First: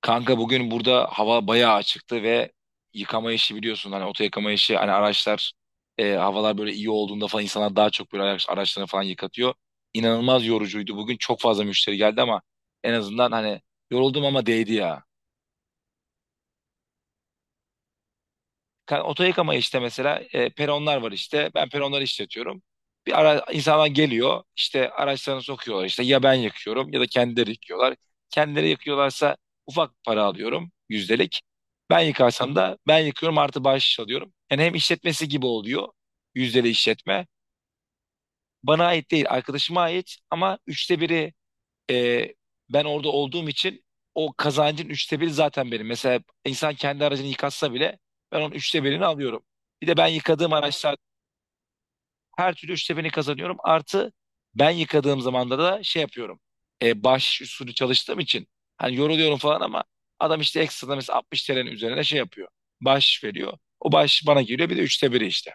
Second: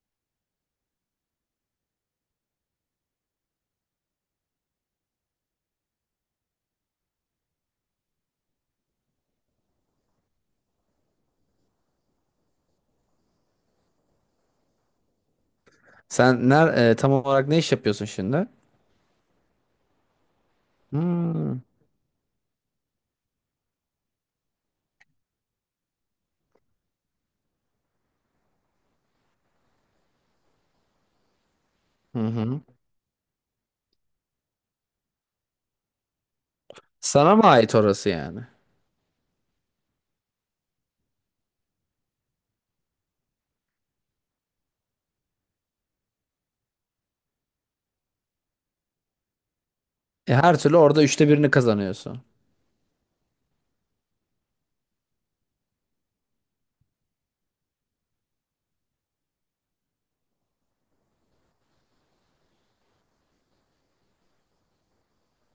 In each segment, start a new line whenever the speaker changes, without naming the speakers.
Kanka bugün burada hava bayağı açıktı ve yıkama işi biliyorsun, hani oto yıkama işi, hani araçlar havalar böyle iyi olduğunda falan insanlar daha çok böyle araçlarını falan yıkatıyor. İnanılmaz yorucuydu, bugün çok fazla müşteri geldi ama en azından, hani, yoruldum ama değdi ya.
Sen tam olarak ne iş yapıyorsun şimdi?
Oto işte, mesela peronlar var işte.
Hmm.
Ben peronları işletiyorum. Bir ara insanlar geliyor işte, araçlarını sokuyorlar işte, ya ben yakıyorum ya da kendileri yıkıyorlar. Kendileri yakıyorlarsa ufak para alıyorum, yüzdelik. Ben
Hı
yıkarsam
hı.
da ben yıkıyorum, artı bahşiş alıyorum. Yani hem işletmesi gibi oluyor, yüzdeli işletme.
Sana mı ait orası yani?
Bana ait değil, arkadaşıma ait ama üçte biri ee, ben orada olduğum için o kazancın üçte biri zaten benim. Mesela insan kendi aracını yıkatsa bile ben onun üçte birini alıyorum. Bir de ben yıkadığım
Her türlü
araçlar,
orada üçte birini kazanıyorsun.
her türlü üçte birini kazanıyorum. Artı ben yıkadığım zamanda da şey yapıyorum. Bahşiş usulü çalıştığım için hani yoruluyorum falan ama adam işte ekstra mesela 60 TL'nin üzerine şey yapıyor. Bahşiş veriyor. O bahşiş bana geliyor, bir de üçte biri işte.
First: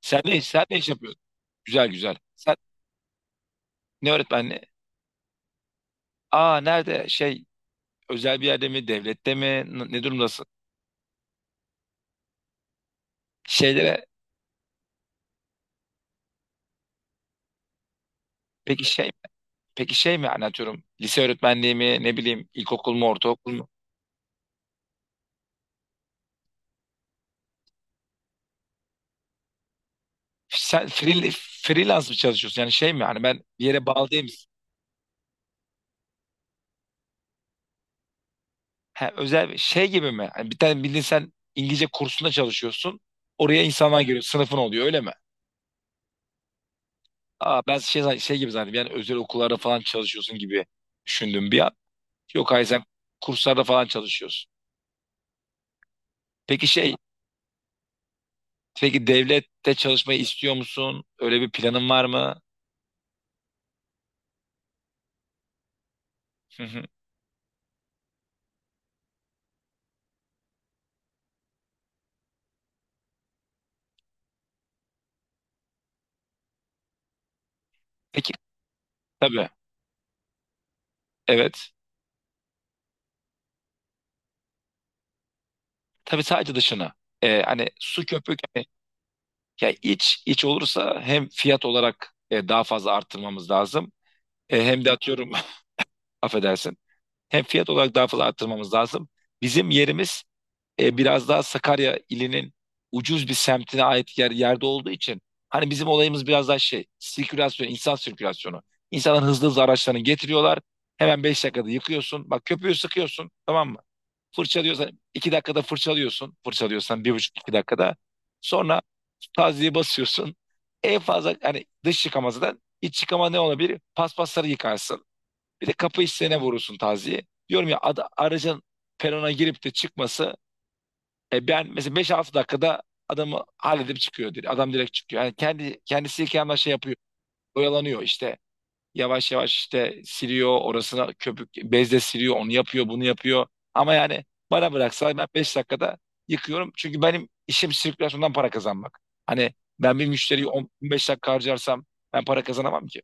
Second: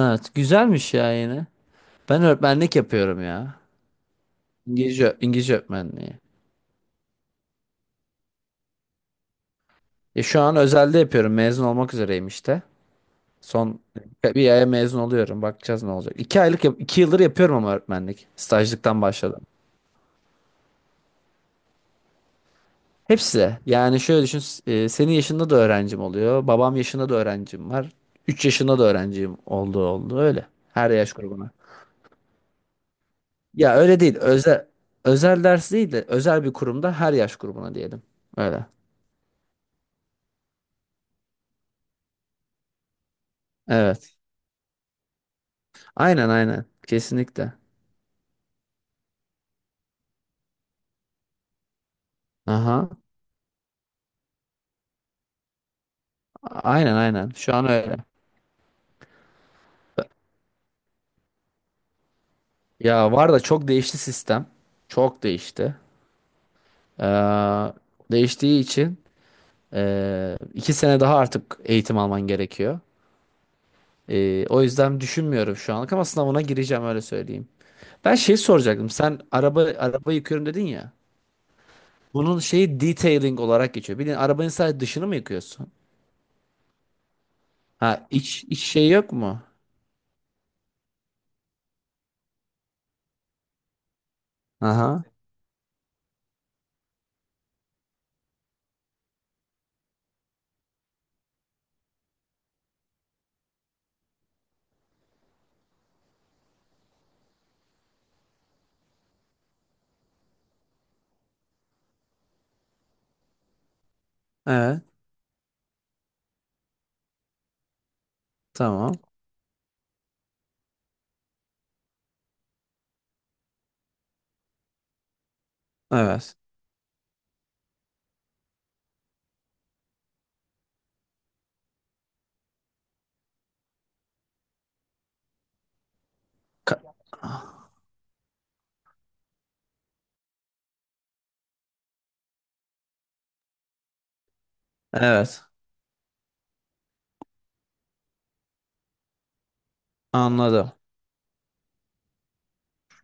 Sen ne iş
güzelmiş ya
yapıyorsun?
yine.
Güzel güzel.
Ben
Sen
öğretmenlik yapıyorum ya.
ne öğretmenliği?
İngilizce, İngilizce öğretmenliği.
Aa, nerede, şey, özel bir yerde mi, devlette mi, ne
Şu
durumdasın?
an özelde yapıyorum. Mezun olmak üzereyim işte. Son
Şeylere
bir aya mezun oluyorum. Bakacağız ne olacak. 2 aylık, 2 yıldır yapıyorum ama öğretmenlik.
peki
Stajlıktan
şey
başladım.
Peki, şey mi yani, atıyorum lise öğretmenliği mi, ne bileyim ilkokul mu, ortaokul
Hepsi.
mu?
Yani şöyle düşün, senin yaşında da öğrencim oluyor. Babam yaşında da öğrencim var. 3 yaşında da öğrencim oldu, öyle.
Sen
Her yaş grubuna.
freelance mı çalışıyorsun? Yani şey mi yani, ben bir
Ya
yere
öyle
bağlı
değil.
değil misin?
Özel ders değil de özel bir kurumda her yaş grubuna diyelim. Öyle.
Ha, özel bir şey gibi mi? Hani bir tane, bildiğin sen İngilizce kursunda çalışıyorsun. Oraya insanlar
Evet.
giriyor, sınıfın oluyor, öyle mi?
Aynen, aynen. Kesinlikle.
Aa, ben şey, şey gibi zannettim yani, özel okullarda falan çalışıyorsun gibi düşündüm bir an. Yok, hayır, sen
Aha.
kurslarda falan çalışıyorsun. Peki
Aynen,
şey
aynen. Şu an öyle.
Peki devlette çalışmayı istiyor musun? Öyle bir planın var mı?
Ya var da çok değişti sistem. Çok değişti.
Hı hı.
Ee, Değiştiği için 2 sene daha artık eğitim alman gerekiyor. O yüzden düşünmüyorum şu anlık, ama sınavına gireceğim öyle söyleyeyim. Ben
Peki,
şey soracaktım. Sen
tabii.
araba yıkıyorum dedin ya.
Evet.
Bunun şeyi detailing olarak geçiyor. Bildiğin arabanın sadece dışını mı yıkıyorsun?
Tabii, sadece dışına. Hani su
Ha, iç
köpük,
iç
hani,
şey yok mu?
ya iç iç olursa hem fiyat olarak daha fazla arttırmamız lazım. Hem de
Aha.
atıyorum affedersin. Hem fiyat olarak daha fazla arttırmamız lazım. Bizim yerimiz biraz daha Sakarya ilinin ucuz bir semtine ait yerde olduğu için, hani bizim olayımız biraz daha şey, sirkülasyon, insan sirkülasyonu. İnsanların hızlı hızlı araçlarını getiriyorlar. Hemen 5 dakikada yıkıyorsun. Bak, köpüğü sıkıyorsun, tamam mı?
Evet.
Fırçalıyorsan 2 dakikada fırçalıyorsun. Fırçalıyorsan bir buçuk 2 dakikada. Sonra
Tamam.
tazyiye basıyorsun. En fazla hani dış yıkamazdan iç yıkama ne olabilir? Paspasları yıkarsın. Bir de kapı
Evet.
hissene vurursun taziye. Diyorum ya, aracın perona girip de çıkması, ben mesela 5-6 dakikada adamı halledip çıkıyor direkt. Adam direkt çıkıyor. Yani kendi kendisi kendi şey
Ka-
yapıyor. Oyalanıyor işte. Yavaş yavaş işte siliyor, orasına köpük bezle siliyor. Onu yapıyor, bunu yapıyor. Ama yani bana bıraksa ben
Evet.
5 dakikada yıkıyorum. Çünkü benim işim sirkülasyondan para kazanmak. Hani ben bir müşteriyi
Anladım.
10-15 dakika harcarsam ben para kazanamam ki.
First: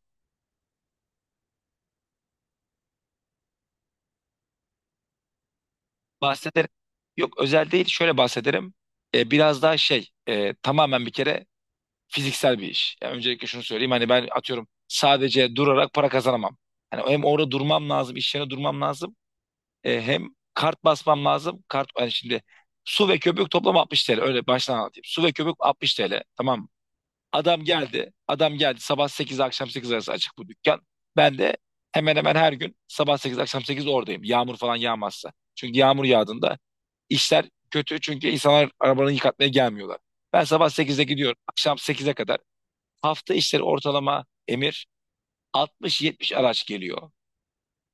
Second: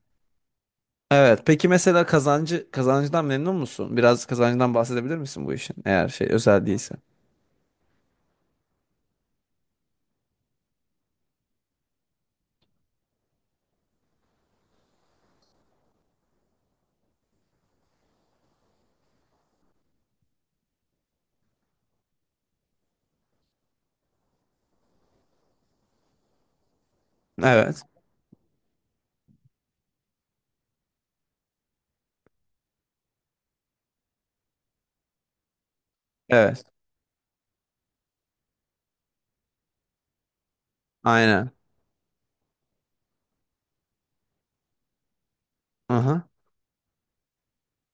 Evet. Peki mesela kazancından memnun musun? Biraz kazancından bahsedebilir misin bu işin? Eğer şey özel
Bahsederim.
değilse.
Yok, özel değil, şöyle bahsederim. Biraz daha şey, tamamen bir kere fiziksel bir iş. Yani öncelikle şunu söyleyeyim, hani ben atıyorum sadece durarak para kazanamam. Hani hem orada durmam lazım, iş yerine durmam lazım. Hem kart basmam lazım. Kart, hani, şimdi su ve köpük toplam 60 TL, öyle baştan anlatayım. Su ve köpük 60 TL, tamam mı?
Evet.
Adam geldi, sabah 8 akşam 8 arası açık bu dükkan. Ben de hemen hemen her gün sabah 8 akşam 8 oradayım, yağmur falan yağmazsa. Çünkü yağmur yağdığında
Evet.
işler kötü, çünkü insanlar arabalarını yıkatmaya gelmiyorlar. Ben sabah 8'de gidiyorum.
Aynen.
Akşam sekize kadar hafta işleri ortalama, Emir,
Aha.
60-70 araç geliyor.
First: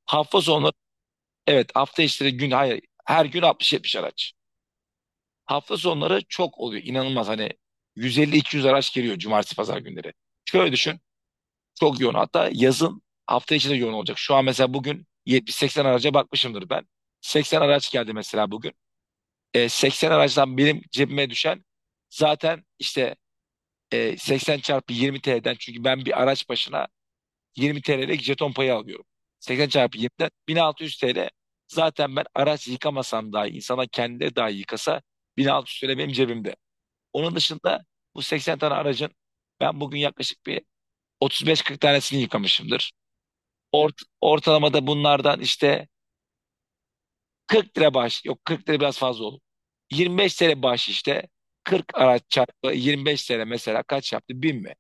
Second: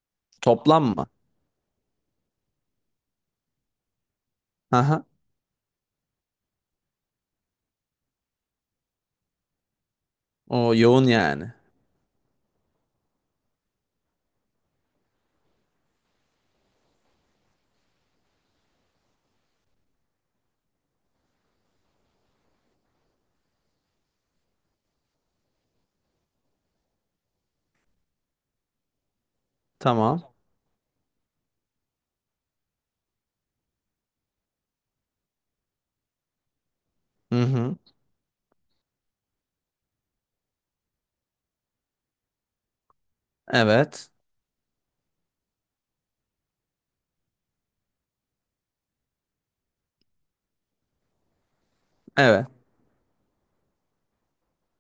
Hafta sonları,
Toplam mı?
evet hafta işleri gün hayır, her gün 60-70 araç.
Aha.
Hafta sonları çok oluyor, inanılmaz, hani 150-200 araç geliyor cumartesi pazar günleri. Şöyle
O
düşün,
yoğun yani.
çok yoğun, hatta yazın hafta içi de yoğun olacak. Şu an mesela bugün 70-80 araca bakmışımdır ben. 80 araç geldi mesela bugün. 80 aracdan benim cebime düşen, zaten işte 80 çarpı 20 TL'den, çünkü ben bir araç başına 20 TL'lik jeton payı alıyorum. 80 çarpı 20'den
Tamam.
1600 TL, zaten ben araç yıkamasam dahi, insana kendi dahi yıkasa, 1600 TL benim cebimde. Onun
Hı hı.
dışında bu 80 tane aracın ben bugün yaklaşık bir 35-40 tanesini yıkamışımdır.
Evet.
Ortalama da bunlardan işte 40 lira bağış. Yok, 40 lira biraz fazla olur. 25 lira bağış işte. 40 araç
Evet.
çarpı 25 lira, mesela kaç yaptı? 1000 mi?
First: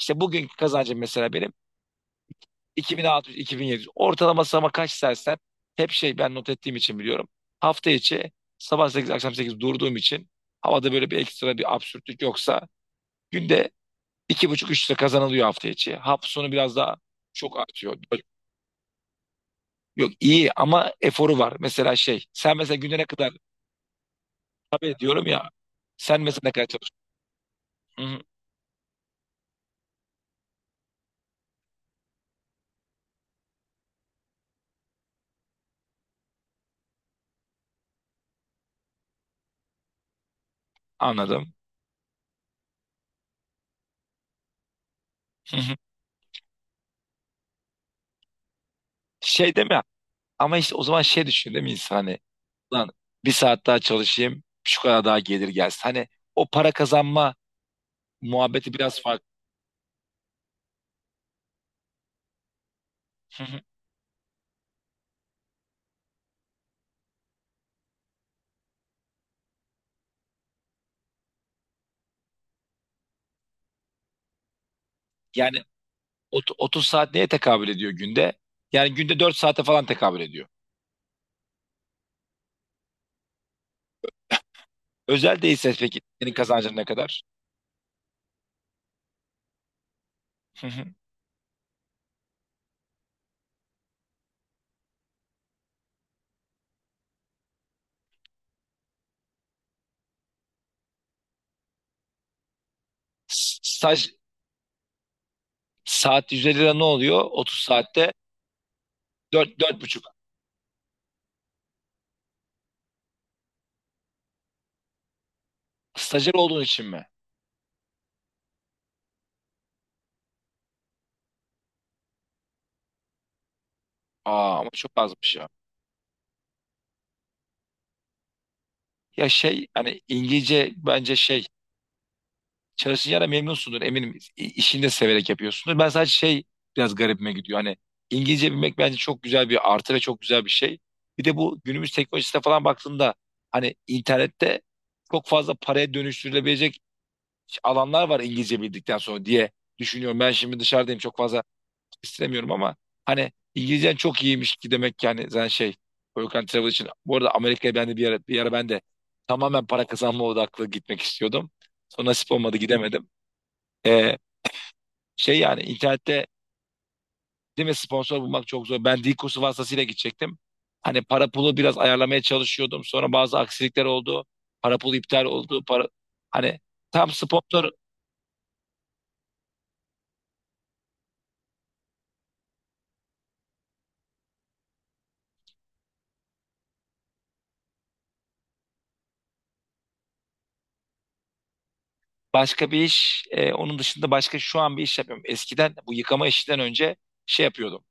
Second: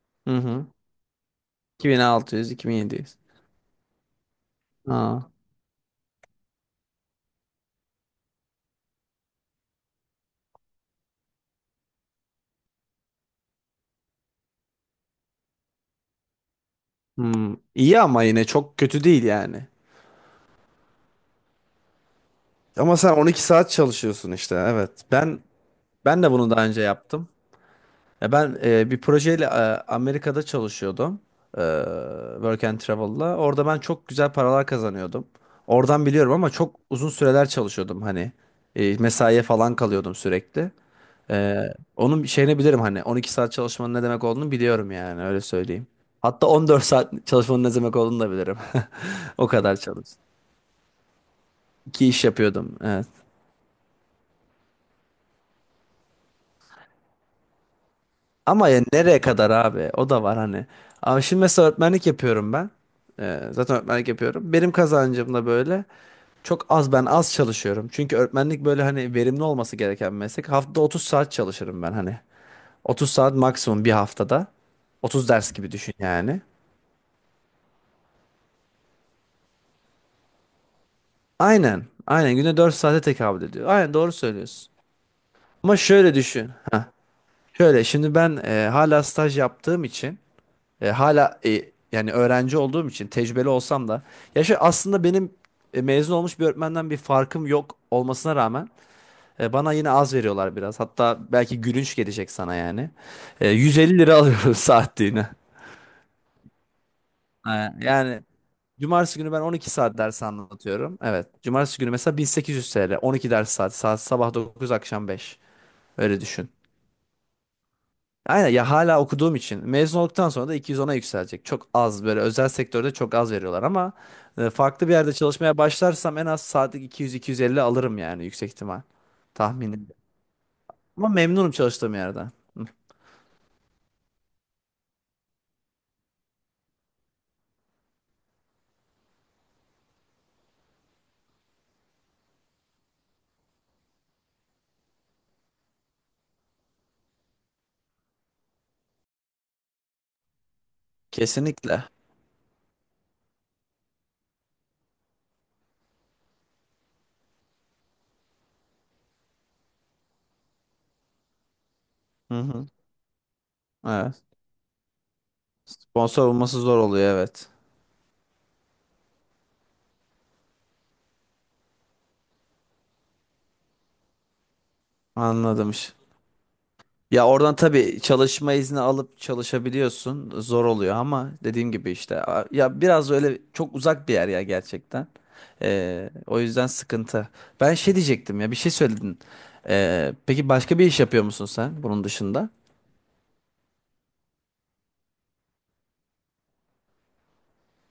İşte
Hı
bugünkü
hı.
kazancım mesela benim
2600, 2700.
2600-2700. Ortalaması ama, kaç
Aa.
istersen, hep şey, ben not ettiğim için biliyorum. Hafta içi sabah 8 akşam 8 durduğum için, havada böyle bir ekstra bir absürtlük yoksa günde iki buçuk üç lira kazanılıyor hafta içi. Hafta sonu biraz daha
Hmm.
çok artıyor.
İyi ama yine çok kötü değil yani.
Yok, iyi ama eforu var. Mesela, şey, sen mesela
Ama
günde ne
sen
kadar.
12 saat çalışıyorsun işte. Evet.
Tabii, diyorum
Ben
ya, sen
ben de
mesela
bunu
ne
daha
kadar
önce
çalışıyorsun?
yaptım.
Hı hı,
Ya ben bir projeyle Amerika'da çalışıyordum. E, Work and Travel'la. Orada ben çok güzel paralar kazanıyordum. Oradan biliyorum ama çok uzun süreler çalışıyordum hani. Mesaiye falan kalıyordum sürekli.
anladım.
Onun şeyini bilirim, hani 12 saat çalışmanın ne demek olduğunu biliyorum yani öyle
Hı hı.
söyleyeyim. Hatta 14 saat çalışmanın ne demek olduğunu da bilirim. O
Şey
kadar
deme,
çalıştım.
ama işte o zaman şey düşün değil mi insan,
İki
hani,
iş yapıyordum,
lan
evet.
bir saat daha çalışayım şu kadar daha gelir gelsin. Hani o para kazanma
Ama
muhabbeti
ya
biraz
nereye
farklı.
kadar abi? O da var hani. Abi şimdi mesela öğretmenlik yapıyorum ben.
Hı hı.
Zaten öğretmenlik yapıyorum. Benim kazancım da böyle. Çok az, ben az çalışıyorum. Çünkü öğretmenlik böyle hani verimli olması gereken bir meslek. Haftada 30 saat çalışırım ben hani. 30 saat maksimum bir haftada. 30 ders
Yani,
gibi düşün yani.
30 saat neye tekabül ediyor günde? Yani günde 4 saate falan tekabül ediyor.
Aynen. Aynen günde 4 saate tekabül ediyor. Aynen doğru söylüyorsun.
Özel değilse
Ama
peki
şöyle
senin
düşün.
kazancın
Heh.
ne kadar?
Şöyle şimdi ben, hala staj yaptığım için,
Hı hı.
hala, yani öğrenci olduğum için, tecrübeli olsam da, ya şu aslında benim, mezun olmuş bir öğretmenden bir farkım yok olmasına rağmen, bana yine az veriyorlar biraz. Hatta belki gülünç gelecek sana yani.
Staj
150 lira alıyorum saatliğine.
saat 150 lira ne oluyor? 30
Ha,
saatte
yani cumartesi günü ben
dört,
12
dört
saat
buçuk.
ders anlatıyorum. Evet. Cumartesi günü mesela 1800 TL. 12 ders saati. Saat sabah 9, akşam 5. Öyle
Stajyer
düşün.
olduğun için mi?
Aynen, ya hala okuduğum için. Mezun olduktan sonra da 210'a yükselecek. Çok az, böyle özel sektörde çok az veriyorlar ama
Aa, ama
farklı bir
çok
yerde
azmış.
çalışmaya başlarsam en az saatlik 200-250 alırım yani, yüksek ihtimal.
Ya, şey,
Tahminim.
hani, İngilizce
Ama
bence, şey,
memnunum çalıştığım yerden. Hı.
çalışacağına memnunsundur eminim, işini de severek yapıyorsundur. Ben sadece, şey, biraz garibime gidiyor, hani İngilizce bilmek bence çok güzel bir artı ve çok güzel bir şey. Bir de bu günümüz teknolojisine falan baktığında, hani internette çok fazla paraya dönüştürülebilecek alanlar var İngilizce bildikten sonra diye düşünüyorum. Ben şimdi dışarıdayım, çok fazla
Kesinlikle.
istemiyorum ama, hani İngilizcen çok iyiymiş ki, demek ki hani sen, şey, work and travel için bu arada Amerika'ya ben de bir ara ben de tamamen para kazanma odaklı gitmek istiyordum. Sonra nasip
Hı
olmadı,
hı.
gidemedim. Ee,
Evet.
Şey, yani internette
Sponsor olması zor oluyor evet.
değil mi, sponsor bulmak çok zor. Ben dil vasıtasıyla gidecektim. Hani para pulu biraz ayarlamaya çalışıyordum. Sonra bazı aksilikler oldu. Para pulu iptal oldu.
Anladım.
Para, hani, tam
Ya oradan
sponsor,
tabii çalışma izni alıp çalışabiliyorsun. Zor oluyor, ama dediğim gibi işte, ya biraz öyle çok uzak bir yer ya, gerçekten. O yüzden sıkıntı. Ben şey diyecektim ya, bir şey söyledin. Peki başka bir iş yapıyor musun sen bunun dışında?
başka bir iş. Onun dışında başka şu an bir iş yapıyorum. Eskiden, bu yıkama işinden önce, şey yapıyordum.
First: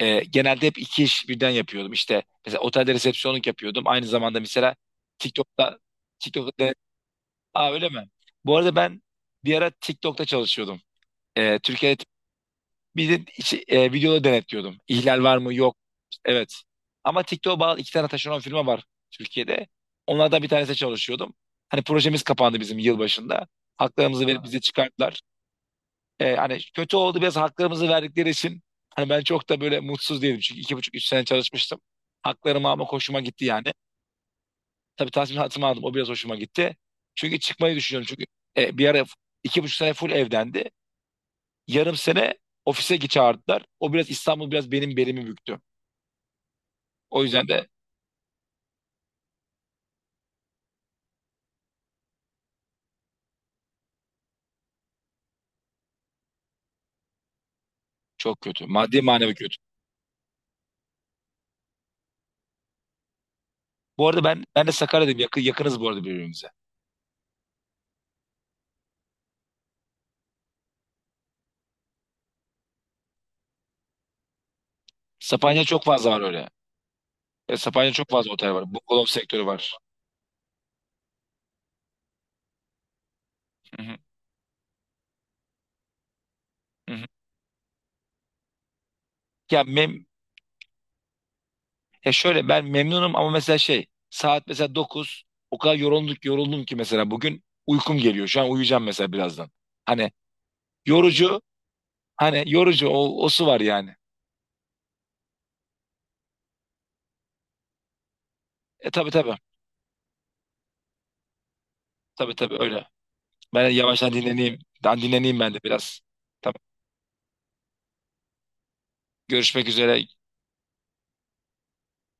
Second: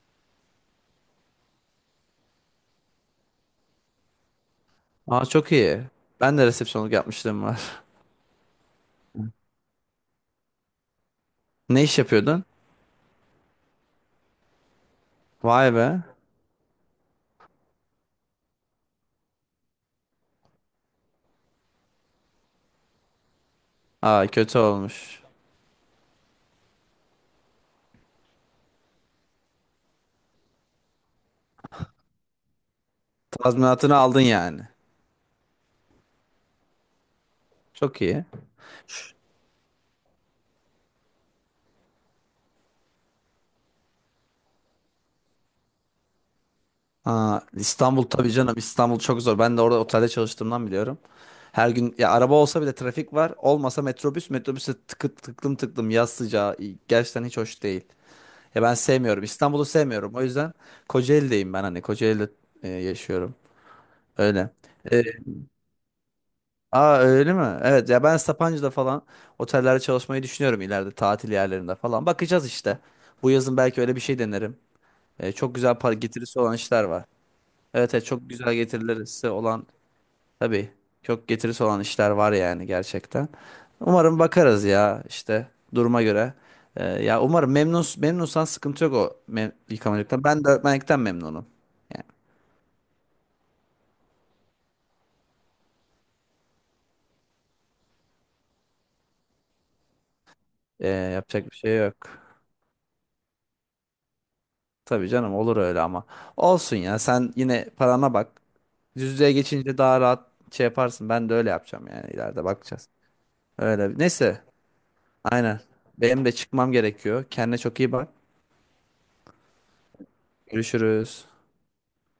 Genelde hep iki iş birden yapıyordum. İşte mesela otelde resepsiyonluk yapıyordum. Aynı zamanda mesela
Aa, çok
TikTok'ta
iyi. Ben de
TikTok'ta
resepsiyonluk yapmışlığım var.
Aa, öyle mi? Bu arada ben bir ara TikTok'ta çalışıyordum.
Ne iş
Türkiye'de,
yapıyordun?
bir de videoları denetliyordum. İhlal var mı?
Vay
Yok.
be.
Evet. Ama TikTok'a bağlı iki tane taşeron firma var Türkiye'de. Onlardan bir tanesi çalışıyordum. Hani projemiz kapandı bizim yılbaşında. Haklarımızı
Aa,
verip
kötü
bizi çıkarttılar.
olmuş.
Hani kötü oldu biraz, haklarımızı verdikleri için hani ben çok da böyle mutsuz değilim. Çünkü iki buçuk üç sene çalışmıştım. Haklarımı almak hoşuma gitti yani.
Tazminatını aldın yani.
Tabii, tazminatımı aldım. O biraz hoşuma gitti. Çünkü çıkmayı
Çok
düşünüyorum. Çünkü,
iyi.
bir ara iki buçuk sene full evdendi. Yarım sene ofise git çağırdılar. O biraz İstanbul biraz benim belimi büktü. O
Aa,
yüzden de
İstanbul tabii canım, İstanbul çok zor. Ben de orada otelde çalıştığımdan biliyorum. Her gün ya araba olsa bile trafik var. Olmasa metrobüse tıklım tıklım, yaz sıcağı, gerçekten hiç hoş değil.
çok
Ya
kötü.
ben
Maddi
sevmiyorum.
manevi kötü.
İstanbul'u sevmiyorum. O yüzden Kocaeli'deyim ben, hani Kocaeli'de yaşıyorum.
Bu arada ben,
Öyle.
ben de
E,
Sakarya'dayım. Yakınız bu arada birbirimize.
Aa, öyle mi? Evet, ya ben Sapanca'da falan otellerde çalışmayı düşünüyorum ileride, tatil yerlerinde falan. Bakacağız işte. Bu yazın belki öyle bir şey denerim. Çok
Sapanca
güzel
çok
para
fazla var
getirisi
öyle.
olan işler var.
Sapanca
Evet, evet,
çok
çok
fazla
güzel
otel var. Bungalov
getirileri
sektörü
olan.
var.
Tabii, çok getirisi olan işler var yani, gerçekten.
Hı hı,
Umarım bakarız ya, işte duruma göre.
hı hı.
Ya umarım, memnunsan sıkıntı yok o
Ya mem
yıkamacılıktan. Ben de öğretmenlikten memnunum.
Ya, şöyle, ben memnunum ama mesela şey saat mesela dokuz, o kadar yoruldum ki mesela bugün uykum geliyor. Şu an uyuyacağım mesela birazdan. Hani yorucu
Yapacak bir şey yok.
Hani yorucu, o su var yani.
Tabii canım, olur öyle ama. Olsun ya, sen yine parana bak.
Tabii
Yüz yüze
tabii,
geçince daha rahat şey yaparsın. Ben de öyle yapacağım yani,
tabii
ileride
tabii, öyle.
bakacağız.
Ben
Öyle.
yavaştan
Neyse,
dinleneyim. Ben dinleneyim ben de
aynen.
biraz.
Benim de
Tamam.
çıkmam gerekiyor. Kendine çok iyi bak.
Görüşmek üzere.
Görüşürüz.